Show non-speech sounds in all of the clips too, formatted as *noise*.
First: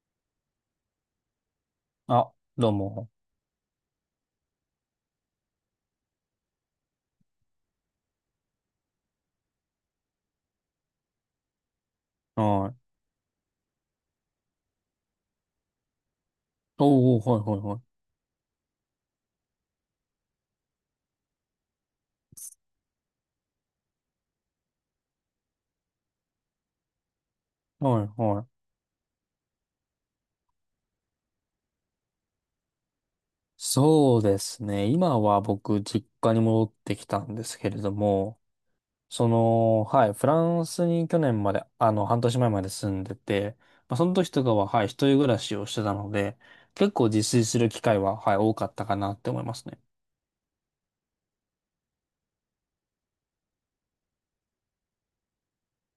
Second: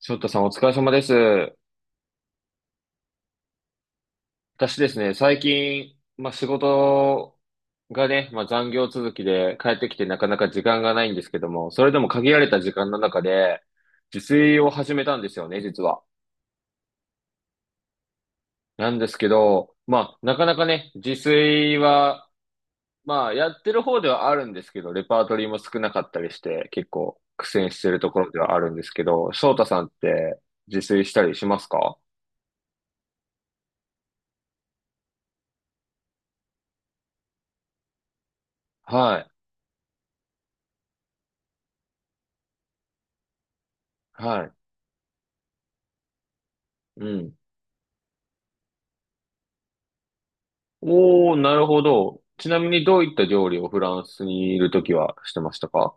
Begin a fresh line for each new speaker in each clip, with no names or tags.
翔太さんお疲れ様です。
あ、どうも。
私ですね、最近、まあ、仕事がね、まあ、残業続きで帰ってきてなかなか時間がないんですけども、それでも限られた
は
時
い。
間の中で、自炊を始めたんですよね、実は。
おー、はいはいはい。
なんですけど、まあ、なかなかね、自炊は、まあ、やってる方ではあるんですけど、レパートリーも少なかったりして、結構苦戦してる
は
と
い
ころで
はい。
はあるんですけど、翔太さんって自炊したりしますか？
そうですね。今は僕、実家に戻ってきたんですけれども、
はい、
はい、フランスに去年まで、半年前まで住んでて、まあ、その時と
はい、
かは、はい、一人暮らしをしてたので、結
う
構自
ん。
炊する機会は、はい、多かったかなって思いますね。
おー、なるほど。ちなみにどういった料理をフランスにいるときはしてましたか？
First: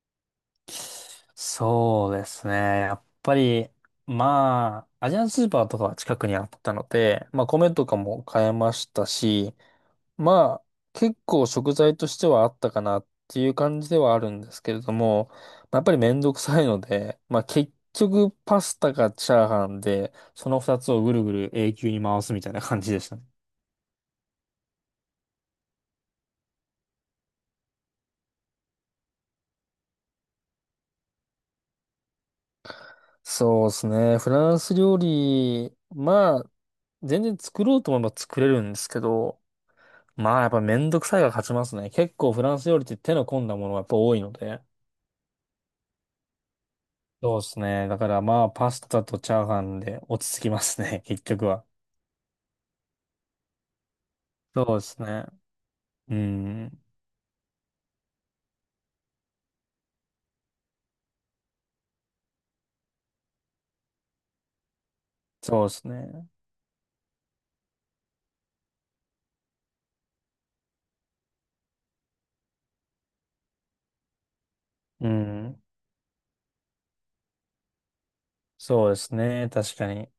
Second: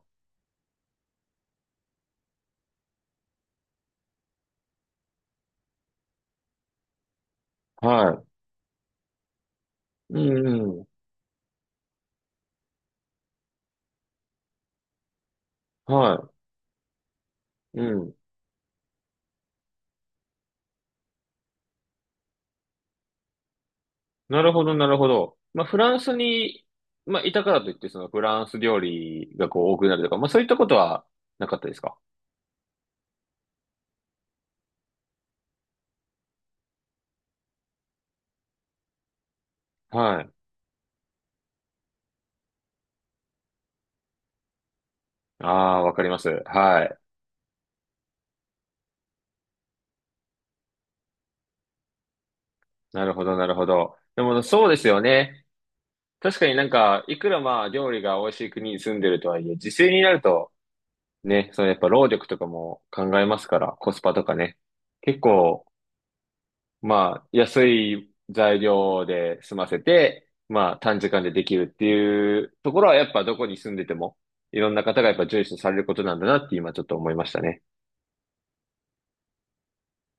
そうですね。やっぱり、まあ、アジアンスーパーとかは近くにあったので、まあ、米とか
は
も買えましたし、
い。うん
まあ、
うん。
結構食材としてはあったかなっていう感じではあるんですけれども、まあ、やっぱりめん
は
どくさいので、まあ結
い。うん。
局パスタかチャーハンで、その二つをぐるぐる永久に回すみたいな感じでしたね。
なるほど、なるほど。まあ、フランスに、まあ、いたからといって、そのフランス料理がこう多くなるとか、まあ、そういったことはなかったですか？
そうですね。フランス料理、まあ、全然作ろうと思えば作れるんですけど、
はい。
まあやっぱめんどくさいが勝ちますね。結構フランス料理って手の込んだものがやっぱ多いので。
ああ、わかります。はい。
そうですね。だからまあパスタとチャーハンで落ち着きますね、結局は。
なるほど、なるほど。でも、
そ
そうで
うで
すよ
すね。
ね。
う
確かになん
ん。
か、いくらまあ、料理が美味しい国に住んでるとはいえ、自炊になると、ね、そのやっぱ労力とかも考えますから、コスパとかね。結
そ
構、
うですね。
まあ、安い材料で済ませて、まあ、短時間でできるっていうところは、やっぱどこに住んでても、いろんな方
う
がやっぱ重視
ん。
されることなんだなって今ちょっと思いましたね。
そうですね。確かに。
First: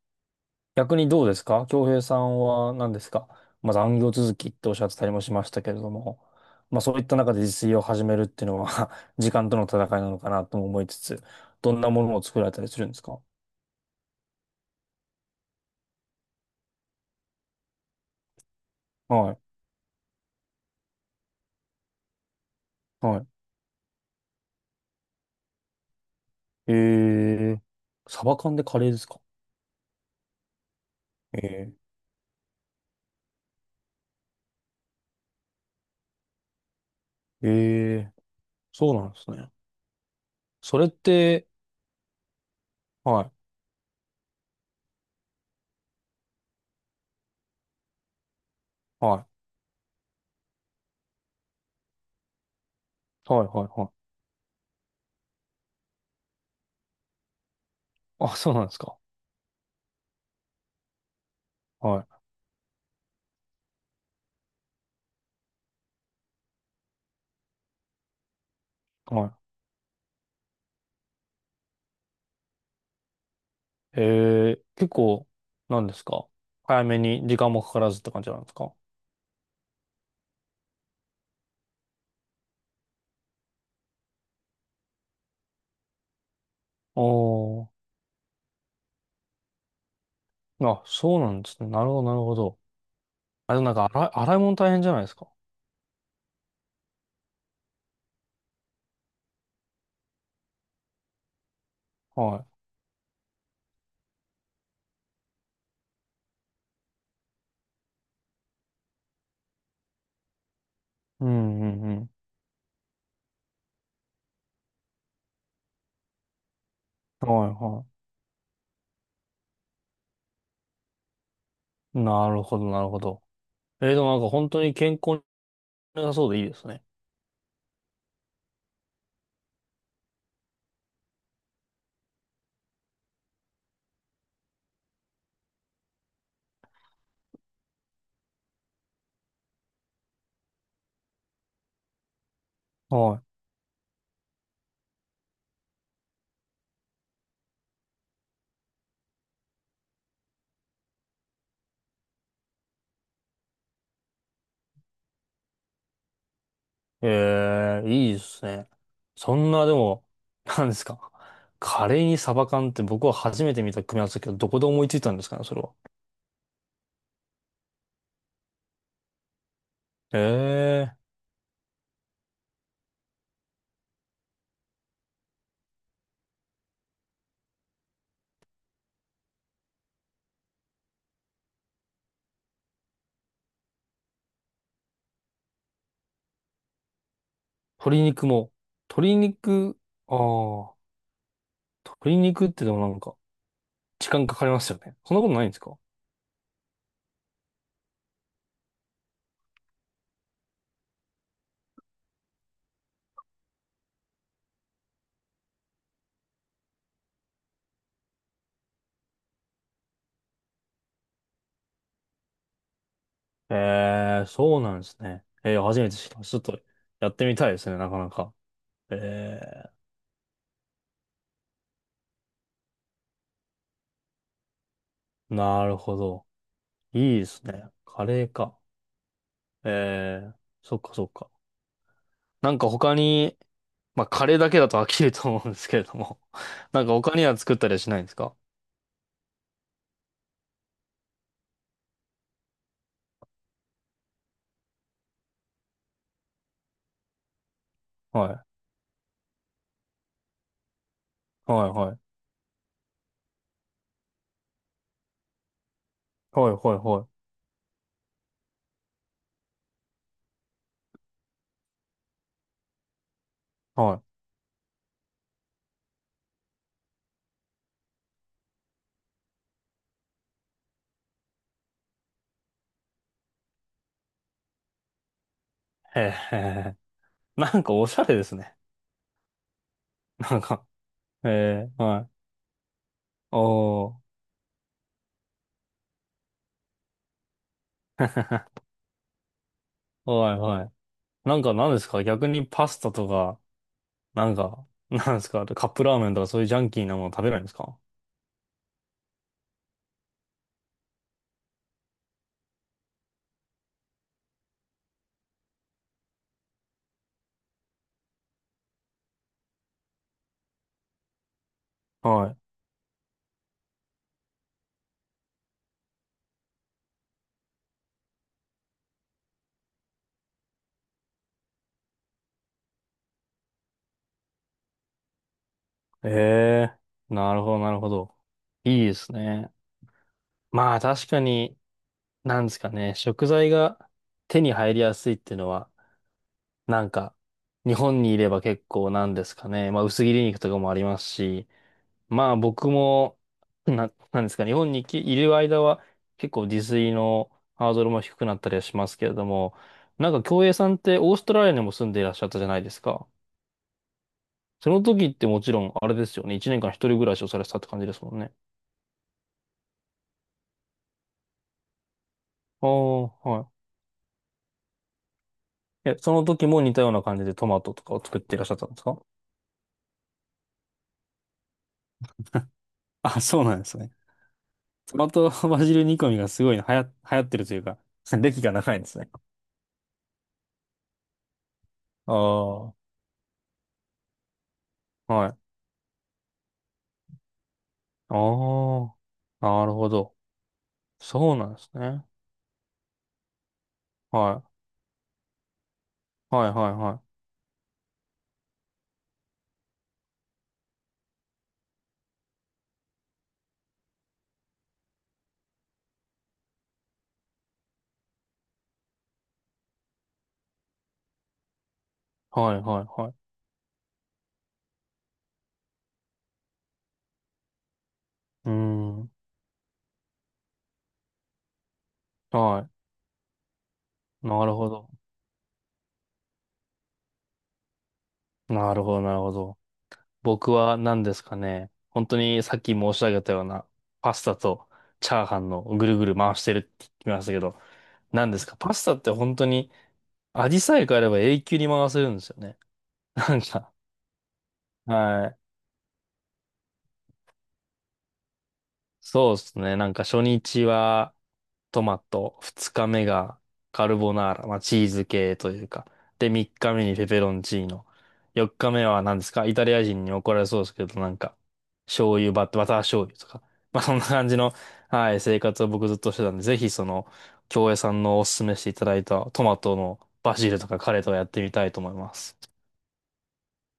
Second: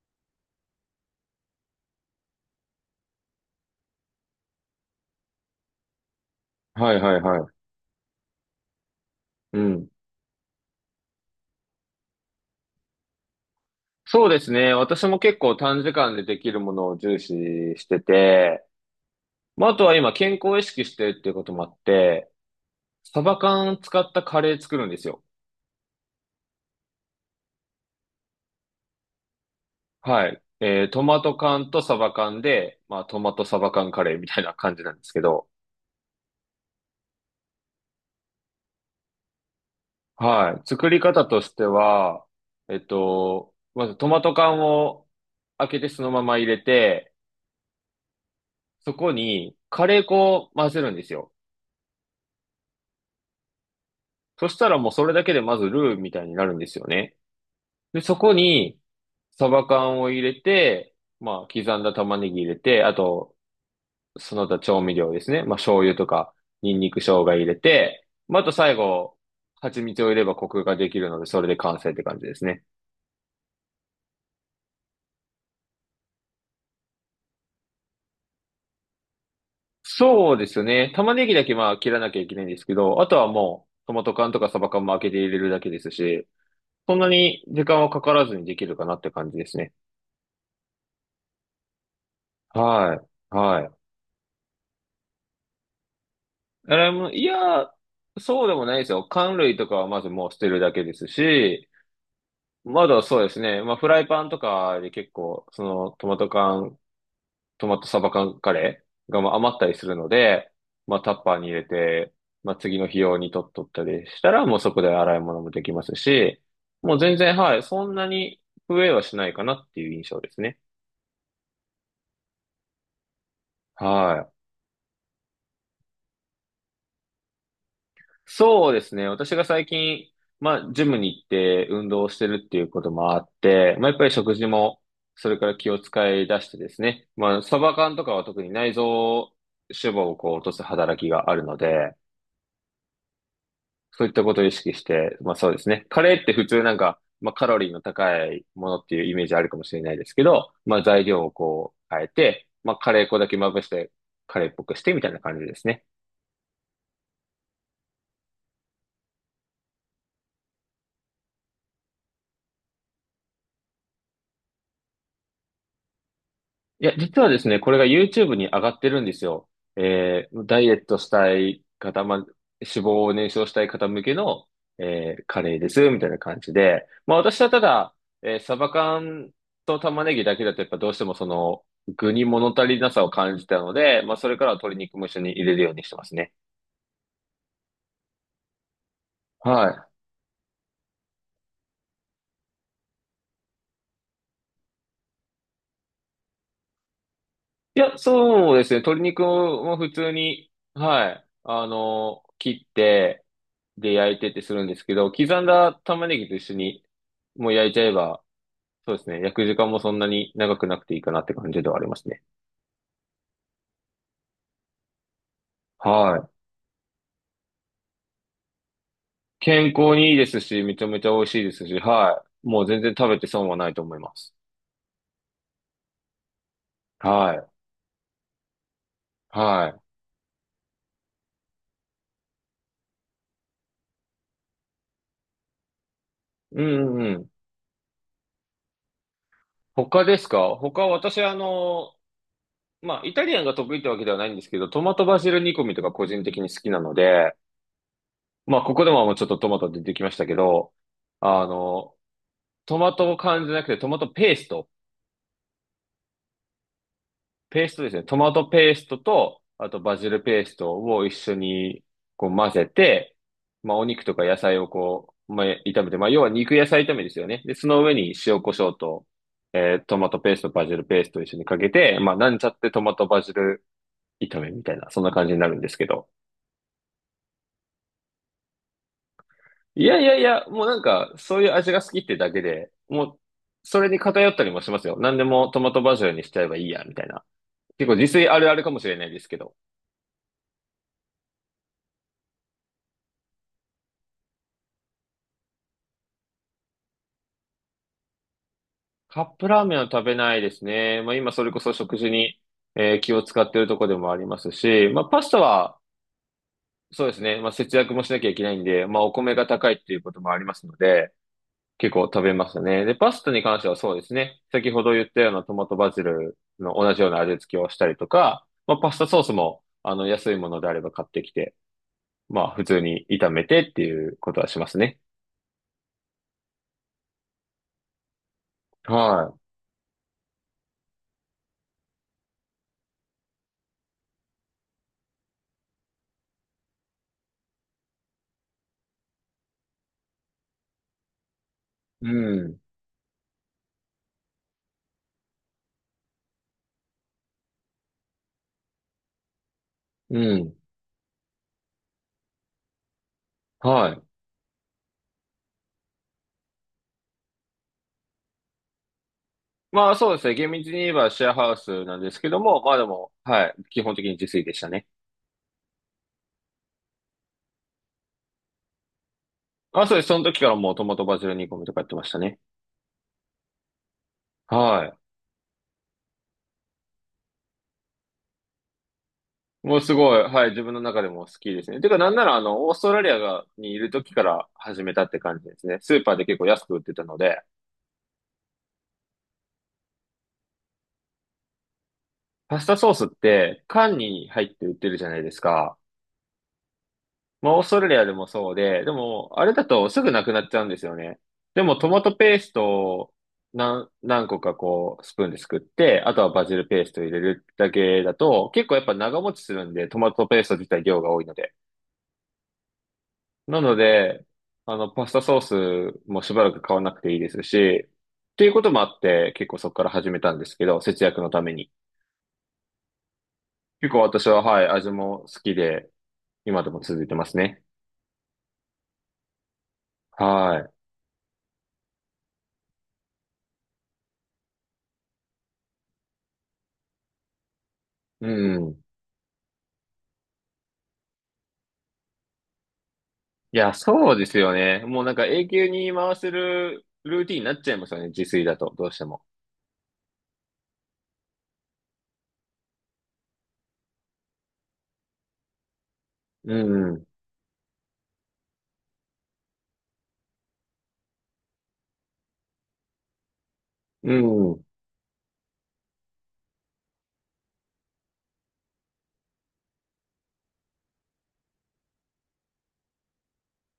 逆にどうですか？京平さんは何ですか？まず残業続きっておっしゃってたりもしましたけれども、まあ
は
そう
い
いった
はい
中
は
で
い。
自炊を始めるっていうのは *laughs* 時間と
う
の戦い
ん。
なのかなとも思いつつ、どんなものを作られたりするんですか？
そうですね。私も結構短時間でできるものを重視してて、
はい。
まあ、あとは今健康を意識してるっていうこともあって、サ
は
バ缶使ったカレー作るんですよ。
い。えー、サバ缶でカレーですか？
はい。トマト缶
え
とサバ缶で、まあ、トマトサバ缶カレーみたいな感じなんですけど、
ー、えー、そうなんですね。
はい。
それ
作
っ
り方と
て、
しては、
はい、
まずトマト缶を開けてそのまま入れて、そこ
はい、
にカレー粉を混ぜるんですよ。
はい、はい、はい。
そしたらもうそれだけでまずルーみたいになるんですよね。で、そこ
あ、そうなんです
に
か。
サバ缶を入れて、まあ、刻んだ
はい。
玉ねぎ入れて、あと、その他調味料ですね。まあ、醤油とか、ニンニク生姜入れて、まあ、あと最
は
後、
い。
蜂蜜を入れればコクができるので、それで完成って感じですね。
へえ、結構、なんですか？早めに時間もかからずって感じなんですか？
そうですね。玉ねぎだけまあ切らなきゃいけないんですけど、あとはもう、トマト缶とかサバ缶も開けて入れるだけですし、そんなに
お
時
ー。
間はかからずにできるかなって感じですね。
あ、そうなんですね。なるほど、なるほど。
はい。
あで
は
もなんか
い。
洗い物大変じゃないですか。
あれも、いや、そうでもないですよ。缶類とかはまずもう捨てるだけですし、
は
まだそうですね。まあ、フライパンとかで結構、そのトマトサバ缶カレーがまあ余ったりするので、まあタッ
い。う
パーに入
ん
れ
うんうん。
て、まあ次の日用に取っとったりしたら、もうそこで洗い物もできますし、もう全
は
然、
い
はい、
は
そんなに増えはしないかなっていう印象ですね。
い。なるほど、なるほど。でも
は
なんか
い。
本当に健康に良さそうでいいですね。
そうですね。私が最近、まあ、ジムに行って運動をしてるっていうこともあって、まあ、やっぱり食事も、それから気を使い出してですね。まあ、サバ缶とかは特に内臓脂肪をこう落とす働きがあるので、
は
そういったことを意識して、まあそうですね。カレーって普通なんか、まあカロリーの高いものっていうイメージあるかもしれないですけど、まあ材料をこう変えて、まあカレー粉だけまぶして、カレーっぽくしてみたいな感じですね。
い。いいですね。そんな、でも、なんですか。カレーにサバ缶って僕は初めて見た組み合わせだけど、どこで思いついたんですかね、それは。
いや、実はですね、これが YouTube に上がってるんですよ。ダイエッ
え、
トしたい方、まあ、脂肪を燃焼したい方向けの、カレーです、みたいな感じで。まあ、私はただ、サバ缶と玉ねぎだけだと、やっぱどうしてもその、具に物足りなさを感じたので、まあ、それからは鶏肉も一緒に入れるようにしてますね。
鶏肉も、鶏
は
肉、
い。
ああ、鶏肉ってでもなんか、時間かかりますよね。そんなことないんですか？
いや、そうですね。鶏肉も普通に、はい。切って、で、焼いてってするんですけど、刻んだ玉ねぎと一緒に、もう焼いちゃえば、そうですね。焼く時間もそんなに長くなくていいかなって感じではありますね。
えー、そうなんですね。えー、初めて知っ
は
た。
い。
ちょっと、やってみたいですね、なかなか。え
健康にいいですし、めちゃめちゃ美味しいですし、はい。もう全然食べて損はないと思います。
ー、なるほど。いいで
は
す
い。
ね。カレーか。
はい。
えー、そっかそっか。なんか他に、まあ、カレーだけだと飽きると思うんですけれども。
う
*laughs* なんか
んうん
他
う
に
ん。
は作ったりはしないんですか？
他ですか？他私あの、まあ、イタリアンが得意ってわけではないんですけど、トマトバジル煮込みとか個人的に好きなので、
は
まあ、ここでももうちょっとトマト出てきましたけど、あ
い。はいは
の、
い。
トマト缶じゃなくてトマトペースト。
はいはいは
ペーストですね。トマトペーストと、あとバジルペーストを一緒にこう混ぜて、まあ、お
い。は
肉とか野菜をこう、まあ、炒めて、まあ、要は肉野菜炒めですよね。で、その上に塩コショウと、トマトペースト、バジルペーストを一緒にかけて、まあ、なんちゃってトマトバジル炒めみたいな、そんな感じになるんですけ
い。
ど。
へーへーへー。なんかおしゃれですね。
いやいやい
なん
や、もう
か
なんか、
え
そういう味
え、
が好き
は
っ
い。
てだけで、もう、それ
お
に
ー。
偏ったりもしますよ。何でもトマトバジルにしちゃえばいいや、みたいな。結構自炊あるある
*laughs*
かもしれないですけど。
はいはい。なんか何ですか？逆にパスタとか、なんか、*laughs* なんですかカップラーメンとかそういうジャンキーなもの食べないんですか？
カップラーメンは食べないですね。まあ今それこそ食事に、気を使ってるとこでもありますし、まあパスタは、そうですね。まあ節約もしなきゃいけないんで、まあお米が高いっていうこともありますので、結構食べ
は
ますね。で、パスタに関してはそうですね。先ほど言ったようなトマトバジルの同じような味付けをしたりとか、まあ、パスタソースも、あの、安いものであれば買ってきて、まあ、普通に炒めてっていうことはしますね。
い。ええー、なるほどなるほど。いいです
は
ね。まあ確かに、なんですかね、食材が手に入りやすいっていうのは、なんか、日本にいれば結構なんですかね、まあ薄切り肉とかもありますし、
い。う
まあ
ん。
僕も、なんですかね、日本にきいる間は結構自炊のハードルも低くなったりはしますけれども、なん
う
か京平
ん。
さんってオーストラリアにも住んでいらっしゃったじゃないですか。
はい。
その時ってもちろんあれですよね、1年間一人暮らしをされてたって感じですもんね。
まあ、そうですね。厳密に言えばシェアハウスなんですけども、
ああ、
まあでも、は
は
い。基本的に自炊でしたね。
い。え、その時も似たような感じでトマトとかを作っていらっしゃったんですか？
あ、そうです。その時からもうトマトバジル煮込みとかやってましたね。
*laughs* あ、そうなんですね。
は
ト
い。
マトバジル煮込みがすごい流行ってるというか、*laughs* 歴が長いんですね。
もうすごい、はい、自分の中でも好きですね。てか、な
あ
んなら、あ
あ、
の、オ
は
ース
い。
トラリアが、にいる時から始めたって感じ
あ
ですね。スーパーで結構安く売ってたので、
あ、なるほど。そうなんですね。
パスタソースって、缶に
は
入って売ってるじゃないですか。
い。はいはいはい。
まあ、オーストラリアでもそうで、でも、あれだとすぐなくなっちゃうんですよね。でも、トマトペーストを何個かこう、スプーンですくって、あとはバジルペースト入れるだけだと、結構やっぱ長持ちするんで、トマトペースト自体量が多いので。
はいはいはい。
なので、あの、パスタソースもしばらく買わなくていいですし、ってい
う
う
ー
こともあっ
ん。
て、結構そこから始めたんですけど、節約のために。
は
結構私
い。
は、
なる
はい、
ほど。
味も好きで、今でも続いてますね。
なるほどなるほど。僕
は
は何ですかね。本当にさっき申し上げたようなパスタとチャーハンのぐるぐる回してるって言ってましたけど、
い。う
何ですか。パス
ん。
タって本当に味さえ変えれば永久に回せるんですよね。なん
いや、
か、
そうですよね。もうなんか
はい。
永久に回せるルーティンになっちゃいますよね、自炊だと、どうしても。
そうですね。なんか初日はトマト、二日目がカルボナーラ、まあチーズ系というか。で、三
う
日目に
ん。
ペペロンチーノ。四日目は何ですか？イタリア人に怒られそうですけど、なんか、醤油バタ、バター醤油とか。まあそんな
う
感じの、
ん。
はい、生活を僕ずっとしてたんで、ぜひ京江さんのおすすめしていただいたトマトのバジルとかカレーとかやってみたいと思います。